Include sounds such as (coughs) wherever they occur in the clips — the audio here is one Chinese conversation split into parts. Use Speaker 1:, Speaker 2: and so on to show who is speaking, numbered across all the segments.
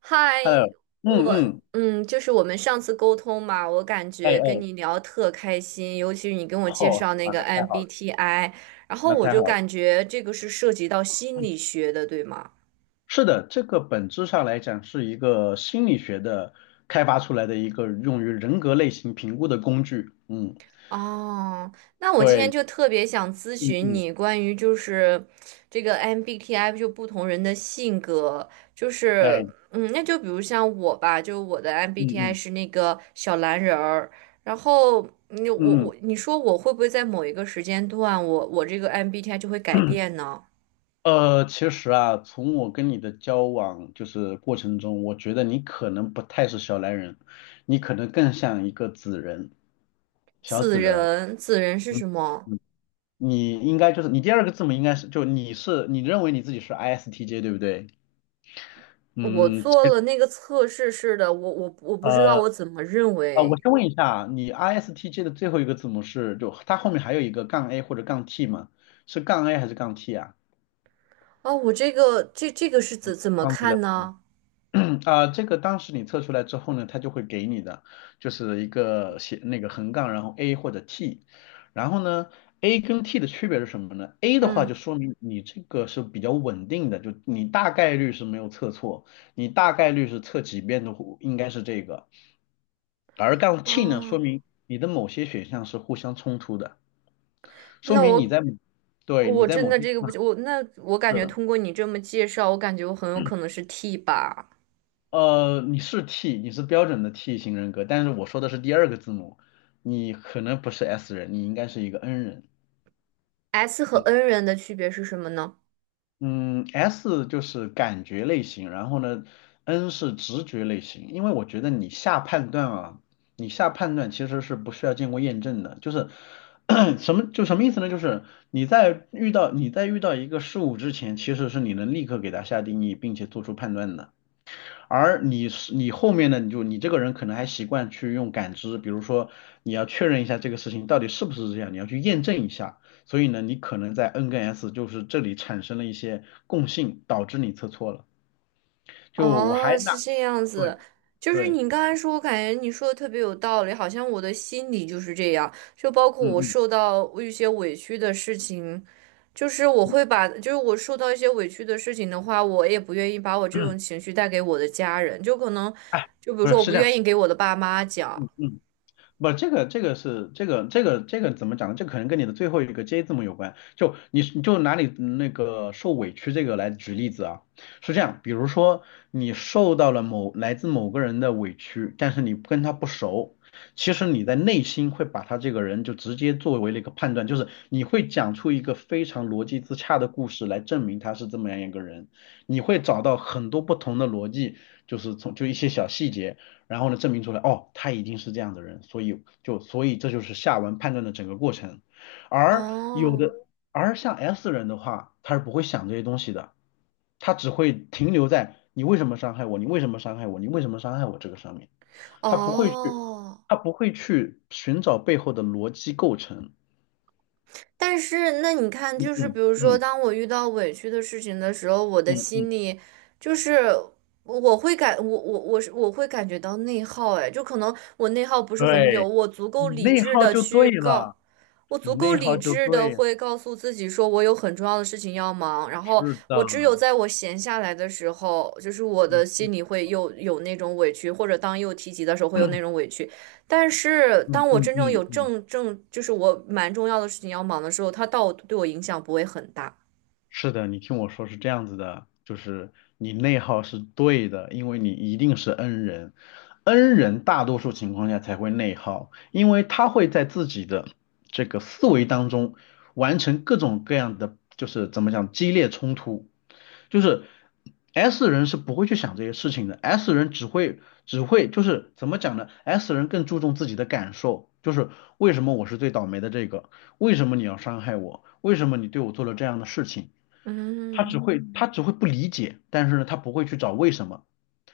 Speaker 1: 嗨，
Speaker 2: Hello,嗯嗯，
Speaker 1: 嗯，就是我们上次沟通嘛，我感
Speaker 2: 哎
Speaker 1: 觉跟
Speaker 2: 哎，
Speaker 1: 你聊特开心，尤其是你跟我介
Speaker 2: 哦，
Speaker 1: 绍那
Speaker 2: 妈，
Speaker 1: 个
Speaker 2: 那太好了，
Speaker 1: MBTI，然后
Speaker 2: 那
Speaker 1: 我
Speaker 2: 太
Speaker 1: 就
Speaker 2: 好了。
Speaker 1: 感觉这个是涉及到心理学的，对吗？
Speaker 2: 是的，这个本质上来讲是一个心理学的开发出来的一个用于人格类型评估的工具。嗯，
Speaker 1: 哦，那我今天
Speaker 2: 对，
Speaker 1: 就特别想咨
Speaker 2: 嗯
Speaker 1: 询
Speaker 2: 嗯，
Speaker 1: 你关于就是这个 MBTI 就不同人的性格，就是
Speaker 2: 哎，
Speaker 1: 那就比如像我吧，就我的
Speaker 2: 嗯
Speaker 1: MBTI 是
Speaker 2: 嗯
Speaker 1: 那个小蓝人儿，然后
Speaker 2: 嗯
Speaker 1: 你说我会不会在某一个时间段我这个 MBTI 就会改变呢？
Speaker 2: 其实啊，从我跟你的交往过程中，我觉得你可能不太是小蓝人，你可能更像一个紫人，小
Speaker 1: 子
Speaker 2: 紫人儿。
Speaker 1: 人，子人是
Speaker 2: 嗯
Speaker 1: 什么？
Speaker 2: 嗯你应该就是你第二个字母应该是就你是你认为你自己是 ISTJ 对不对？
Speaker 1: 我
Speaker 2: 嗯，其
Speaker 1: 做
Speaker 2: 实
Speaker 1: 了那个测试是的，我不知道
Speaker 2: 呃
Speaker 1: 我怎么认
Speaker 2: 我
Speaker 1: 为。
Speaker 2: 先问一下，你 ISTJ 的最后一个字母是就它后面还有一个杠 A 或者杠 T 吗？是杠 A 还是杠 T 啊？
Speaker 1: 啊，我这个是怎么
Speaker 2: 忘记了。
Speaker 1: 看呢？
Speaker 2: (clears throat) 这个当时你测出来之后呢，它就会给你的，就是一个写那个横杠，然后 A 或者 T,然后呢，A 跟 T 的区别是什么呢？A 的话就
Speaker 1: 嗯，
Speaker 2: 说明你这个是比较稳定的，就你大概率是没有测错，你大概率是测几遍都应该是这个，而杠 T 呢，说
Speaker 1: 啊，
Speaker 2: 明你的某些选项是互相冲突的，说
Speaker 1: 那
Speaker 2: 明你
Speaker 1: 我
Speaker 2: 在
Speaker 1: 我真
Speaker 2: 某
Speaker 1: 的
Speaker 2: 些地
Speaker 1: 这个不
Speaker 2: 方
Speaker 1: 行，我感觉
Speaker 2: 是。
Speaker 1: 通过你这么介绍，我感觉我很有可能是 T 吧。
Speaker 2: 你是 T,你是标准的 T 型人格，但是我说的是第二个字母，你可能不是 S 人，你应该是一个 N 人。
Speaker 1: S 和
Speaker 2: 嗯
Speaker 1: N 人的区别是什么呢？
Speaker 2: 嗯，S 就是感觉类型，然后呢，N 是直觉类型。因为我觉得你下判断啊，你下判断其实是不需要经过验证的，(coughs) (clears throat) 什么意思呢？就是你在遇到一个事物之前，其实是你能立刻给它下定义，并且做出判断的。而你是你后面呢，你就你这个人可能还习惯去用感知，比如说你要确认一下这个事情到底是不是这样，你要去验证一下。所以呢，你可能在 N 跟 S 就是这里产生了一些共性，导致你测错了。就我还
Speaker 1: 哦，
Speaker 2: 拿
Speaker 1: 是这样
Speaker 2: 对
Speaker 1: 子，就是
Speaker 2: 对，
Speaker 1: 你刚才说，我感觉你说的特别有道理，好像我的心里就是这样，就包括我
Speaker 2: 嗯
Speaker 1: 受到一些委屈的事情，就是我会把，就是我受到一些委屈的事情的话，我也不愿意把我这
Speaker 2: 嗯，
Speaker 1: 种情绪带给我的家人，就可能，
Speaker 2: (clears throat) 哎，
Speaker 1: 就比如
Speaker 2: 不是
Speaker 1: 说我
Speaker 2: 是
Speaker 1: 不
Speaker 2: 这样，
Speaker 1: 愿意给我的爸妈讲。
Speaker 2: 嗯。不，这个怎么讲呢？这可能跟你的最后一个 J 字母有关。就你你就拿你那个受委屈这个来举例子啊，是这样，比如说你受到了某来自某个人的委屈，但是你跟他不熟，其实你在内心会把他这个人就直接作为了一个判断，就是你会讲出一个非常逻辑自洽的故事来证明他是这么样一个人，你会找到很多不同的逻辑，就是从就一些小细节。然后呢，证明出来，哦，他一定是这样的人，所以这就是下文判断的整个过程。而有
Speaker 1: 哦
Speaker 2: 的，而像 S 人的话，他是不会想这些东西的，他只会停留在你为什么伤害我，你为什么伤害我，你为什么伤害我这个上面，他不会去，
Speaker 1: 哦，
Speaker 2: 他不会去寻找背后的逻辑构成。
Speaker 1: 但是那你看，
Speaker 2: 嗯
Speaker 1: 就是比
Speaker 2: 嗯
Speaker 1: 如说，
Speaker 2: 嗯
Speaker 1: 当我遇到委屈的事情的时候，我
Speaker 2: 嗯，
Speaker 1: 的
Speaker 2: 嗯，
Speaker 1: 心里就是我会感我我我是我会感觉到内耗，哎，就可能我内耗不是很久，
Speaker 2: 对，你内耗就对了，
Speaker 1: 我足
Speaker 2: 你
Speaker 1: 够
Speaker 2: 内
Speaker 1: 理
Speaker 2: 耗就
Speaker 1: 智的
Speaker 2: 对，
Speaker 1: 会告诉自己说，我有很重要的事情要忙，然后
Speaker 2: 是的，
Speaker 1: 我只有在我闲下来的时候，就是我的
Speaker 2: 嗯
Speaker 1: 心里会又有那种委屈，或者当又提及的时候会有那种委屈。但是
Speaker 2: 嗯
Speaker 1: 当我
Speaker 2: 嗯
Speaker 1: 真正有
Speaker 2: 嗯嗯。
Speaker 1: 正正，就是我蛮重要的事情要忙的时候，它到对我影响不会很大。
Speaker 2: 是的，你听我说是这样子的，就是你内耗是对的，因为你一定是 N 人，N 人大多数情况下才会内耗，因为他会在自己的这个思维当中完成各种各样的，就是怎么讲，激烈冲突，就是 S 人是不会去想这些事情的，S 人只会只会就是怎么讲呢？S 人更注重自己的感受，就是为什么我是最倒霉的这个，为什么你要伤害我，为什么你对我做了这样的事情。他只
Speaker 1: 嗯，
Speaker 2: 会他嗯只会不理解，但是呢，他不会去找为什么，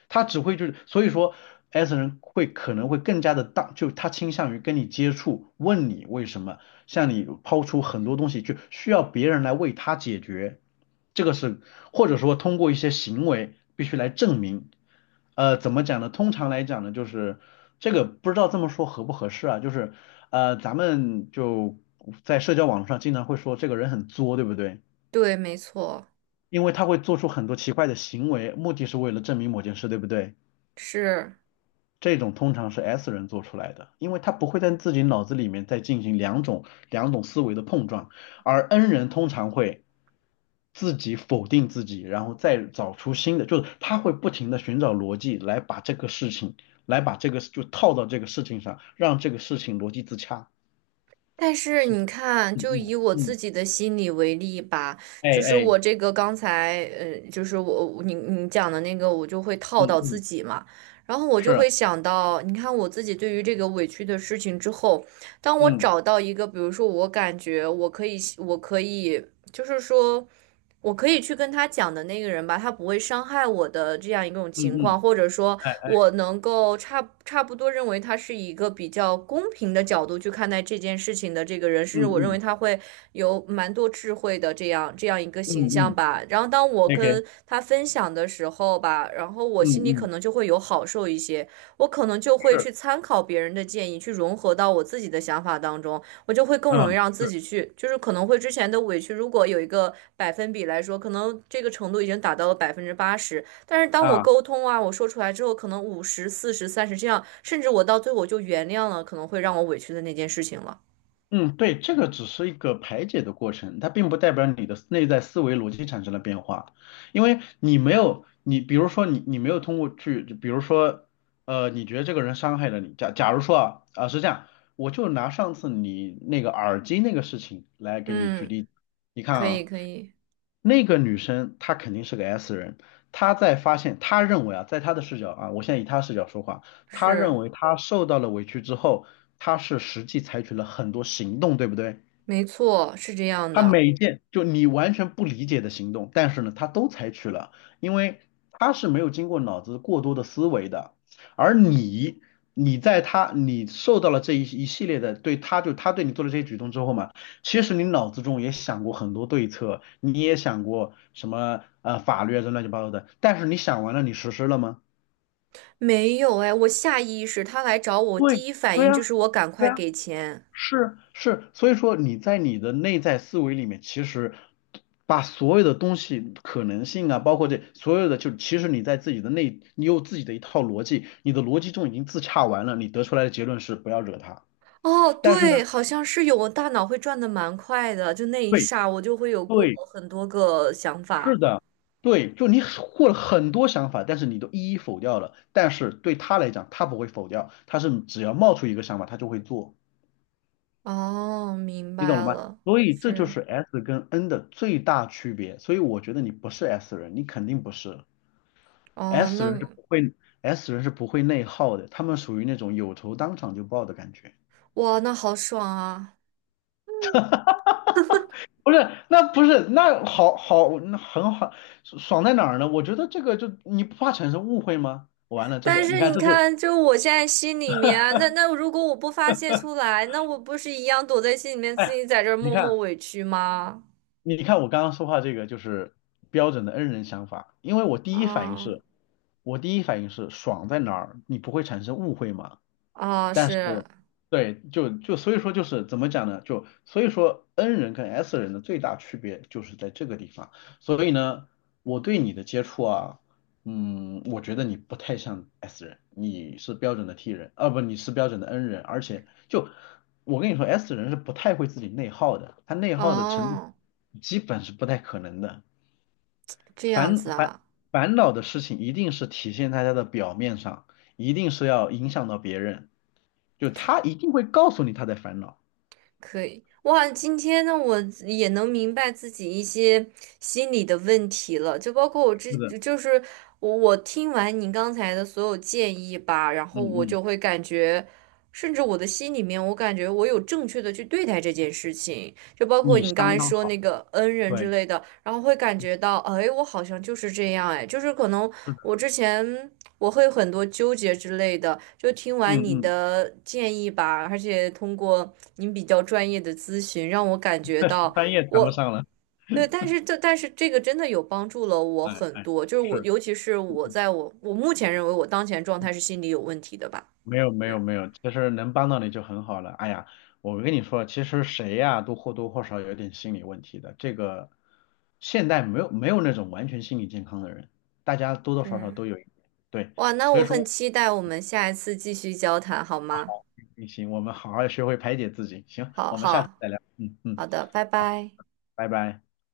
Speaker 2: 他只会就是，所以说 S 人会可能会更加的当，就他倾向于跟你接触，问你为什么，向你抛出很多东西，就需要别人来为他解决，这个是或者说通过一些行为必须来证明，呃，怎么讲呢？通常来讲呢，就是这个不知道这么说合不合适啊，就是呃，咱们就在社交网络上经常会说这个人很作，对不对？
Speaker 1: 对，没错，
Speaker 2: 因为他会做出很多奇怪的行为，目的是为了证明某件事，对不对？
Speaker 1: 是。
Speaker 2: 这种通常是 S 人做出来的，因为他不会在自己脑子里面再进行两种思维的碰撞，而 N 人通常会自己否定自己，然后再找出新的，就是他会不停的寻找逻辑来把这个事情，来把这个就套到这个事情上，让这个事情逻辑自洽。
Speaker 1: 但是
Speaker 2: 所
Speaker 1: 你看，
Speaker 2: 嗯
Speaker 1: 就
Speaker 2: 嗯
Speaker 1: 以我自
Speaker 2: 嗯，
Speaker 1: 己的心理为例吧，
Speaker 2: 哎
Speaker 1: 就是
Speaker 2: 哎，
Speaker 1: 我这个刚才，就是你讲的那个，我就会套
Speaker 2: 嗯
Speaker 1: 到自
Speaker 2: 嗯，
Speaker 1: 己嘛，然后我就
Speaker 2: 是啊，
Speaker 1: 会想到，你看我自己对于这个委屈的事情之后，当我
Speaker 2: 嗯
Speaker 1: 找到一个，比如说我感觉我可以，我可以，就是说。我可以去跟他讲的那个人吧，他不会伤害我的这样一种
Speaker 2: 嗯
Speaker 1: 情
Speaker 2: 嗯，
Speaker 1: 况，或者说，
Speaker 2: 哎
Speaker 1: 我能够差不多认为他是一个比较公平的角度去看待这件事情的这个人，甚
Speaker 2: 嗯
Speaker 1: 至我认为
Speaker 2: 嗯
Speaker 1: 他会有蛮多智慧的这样一个
Speaker 2: 嗯
Speaker 1: 形象
Speaker 2: 嗯
Speaker 1: 吧。然后当我
Speaker 2: 嗯，OK。
Speaker 1: 跟他分享的时候吧，然后我
Speaker 2: 嗯
Speaker 1: 心里可
Speaker 2: 嗯，
Speaker 1: 能就会有好受一些，我可能就会
Speaker 2: 是，
Speaker 1: 去参考别人的建议，去融合到我自己的想法当中。我就会更容易
Speaker 2: 嗯
Speaker 1: 让自
Speaker 2: 是
Speaker 1: 己去，就是可能会之前的委屈，如果有一个百分比来说，可能这个程度已经达到了80%，但是当我
Speaker 2: 啊，
Speaker 1: 沟通啊，我说出来之后，可能50、40、30这样，甚至我到最后我就原谅了，可能会让我委屈的那件事情了。
Speaker 2: 嗯，对，这个只是一个排解的过程，它并不代表你的内在思维逻辑产生了变化，因为你没有，你比如说你没有通过去，比如说，呃，你觉得这个人伤害了你，假如说是这样，我就拿上次你那个耳机那个事情来给你举
Speaker 1: 嗯，
Speaker 2: 例，你看
Speaker 1: 可以，
Speaker 2: 啊。
Speaker 1: 可以，
Speaker 2: 那个女生她肯定是个 S 人，她在发现，她认为啊，在她的视角啊，我现在以她视角说话，她认
Speaker 1: 是，
Speaker 2: 为她受到了委屈之后，她是实际采取了很多行动，对不对？
Speaker 1: 没错，是这样
Speaker 2: 他
Speaker 1: 的。
Speaker 2: 每一件就你完全不理解的行动，但是呢，他都采取了，因为他是没有经过脑子过多的思维的，而你，你在他，你受到了这一系列的他对你做的这些举动之后嘛，其实你脑子中也想过很多对策，你也想过什么呃法律啊这乱七八糟的，但是你想完了，你实施了吗？
Speaker 1: 没有哎，我下意识他来找我，
Speaker 2: 对，
Speaker 1: 第一反
Speaker 2: 对
Speaker 1: 应
Speaker 2: 呀，
Speaker 1: 就是我赶
Speaker 2: 对
Speaker 1: 快
Speaker 2: 呀，
Speaker 1: 给钱。
Speaker 2: 是是，所以说你在你的内在思维里面，其实把所有的东西可能性啊，包括这所有的，就其实你在自己的内，你有自己的一套逻辑，你的逻辑中已经自洽完了，你得出来的结论是不要惹他。
Speaker 1: 哦，
Speaker 2: 但是呢，
Speaker 1: 对，好像是有，我大脑会转的蛮快的，就那一
Speaker 2: 对
Speaker 1: 刹我就会有过
Speaker 2: 对，
Speaker 1: 很多个想
Speaker 2: 是
Speaker 1: 法。
Speaker 2: 的，对，就你获了很多想法，但是你都一一否掉了。但是对他来讲，他不会否掉，他是只要冒出一个想法，他就会做。
Speaker 1: 哦，明
Speaker 2: 你懂
Speaker 1: 白
Speaker 2: 了吗？
Speaker 1: 了，
Speaker 2: 所以这就
Speaker 1: 是，
Speaker 2: 是 S 跟 N 的最大区别。所以我觉得你不是 S 人，你肯定不是
Speaker 1: 哦，
Speaker 2: S
Speaker 1: 那
Speaker 2: 人是不会 S 人是不会内耗的，他们属于那种有仇当场就报的感觉。
Speaker 1: 哇，那好爽啊！
Speaker 2: 不是，那不是，那好好，那很好，爽在哪儿呢？我觉得这个就你不怕产生误会吗？完了，这
Speaker 1: 但
Speaker 2: 是你
Speaker 1: 是
Speaker 2: 看，
Speaker 1: 你
Speaker 2: 这就是
Speaker 1: 看，就我现在心里面啊，那如果我不发泄出来，那我不是一样躲在心里面，自
Speaker 2: 哎，
Speaker 1: 己在这儿
Speaker 2: 你
Speaker 1: 默默
Speaker 2: 看，
Speaker 1: 委屈吗？
Speaker 2: 你看我刚刚说话这个就是标准的 N 人想法，因为
Speaker 1: 啊
Speaker 2: 我第一反应是爽在哪儿，你不会产生误会吗？
Speaker 1: 啊，
Speaker 2: 但是，
Speaker 1: 是，
Speaker 2: 对，所以说就是怎么讲呢？就所以说 N 人跟 S 人的最大区别就是在这个地方。所以呢，我对你的接触啊，嗯，我觉得你不太像 S 人，你是标准的 T 人，啊不，你是标准的 N 人，而且就我跟你说，S 人是不太会自己内耗的，他内耗的程度
Speaker 1: 哦，
Speaker 2: 基本是不太可能的，
Speaker 1: 这样
Speaker 2: 烦
Speaker 1: 子
Speaker 2: 烦
Speaker 1: 啊。
Speaker 2: 烦恼的事情一定是体现在他的表面上，一定是要影响到别人。就他一定会告诉你他在烦恼。
Speaker 1: 可以，哇，今天呢，我也能明白自己一些心理的问题了，就包括
Speaker 2: 是的，
Speaker 1: 就是我听完你刚才的所有建议吧，然
Speaker 2: 嗯
Speaker 1: 后我
Speaker 2: 嗯，
Speaker 1: 就会感觉，甚至我的心里面，我感觉我有正确的去对待这件事情，就包括
Speaker 2: 你
Speaker 1: 你刚
Speaker 2: 相
Speaker 1: 才
Speaker 2: 当
Speaker 1: 说
Speaker 2: 好，
Speaker 1: 那个恩人之
Speaker 2: 对，
Speaker 1: 类的，然后会感觉到，哎，我好像就是这样，哎，就是可能
Speaker 2: 是的，
Speaker 1: 我之前。我会很多纠结之类的，就听
Speaker 2: 嗯
Speaker 1: 完你
Speaker 2: 嗯，
Speaker 1: 的建议吧，而且通过您比较专业的咨询，让我感觉
Speaker 2: (laughs)
Speaker 1: 到
Speaker 2: 专业谈不
Speaker 1: 我，
Speaker 2: 上了，
Speaker 1: 对，但是这个真的有帮助了我
Speaker 2: 哎
Speaker 1: 很
Speaker 2: 哎，
Speaker 1: 多，就是我
Speaker 2: 是，
Speaker 1: 尤其是我
Speaker 2: 嗯
Speaker 1: 在我我目前认为我当前状态是心理有问题的吧，
Speaker 2: 没有没
Speaker 1: 嗯
Speaker 2: 有没有，其实能帮到你就很好了。哎呀，我跟你说，其实谁呀、都或多或少有点心理问题的。这个现在没有那种完全心理健康的人，大家多多少少
Speaker 1: 是，
Speaker 2: 都有一点。对，
Speaker 1: 哇，那
Speaker 2: 所以
Speaker 1: 我很
Speaker 2: 说
Speaker 1: 期待我们下一次继续交谈，好吗？
Speaker 2: 行，我们好好学会排解自己。行，
Speaker 1: 好
Speaker 2: 我们下次
Speaker 1: 好
Speaker 2: 再聊。嗯嗯，
Speaker 1: 好的，拜
Speaker 2: 好，
Speaker 1: 拜。
Speaker 2: 拜拜。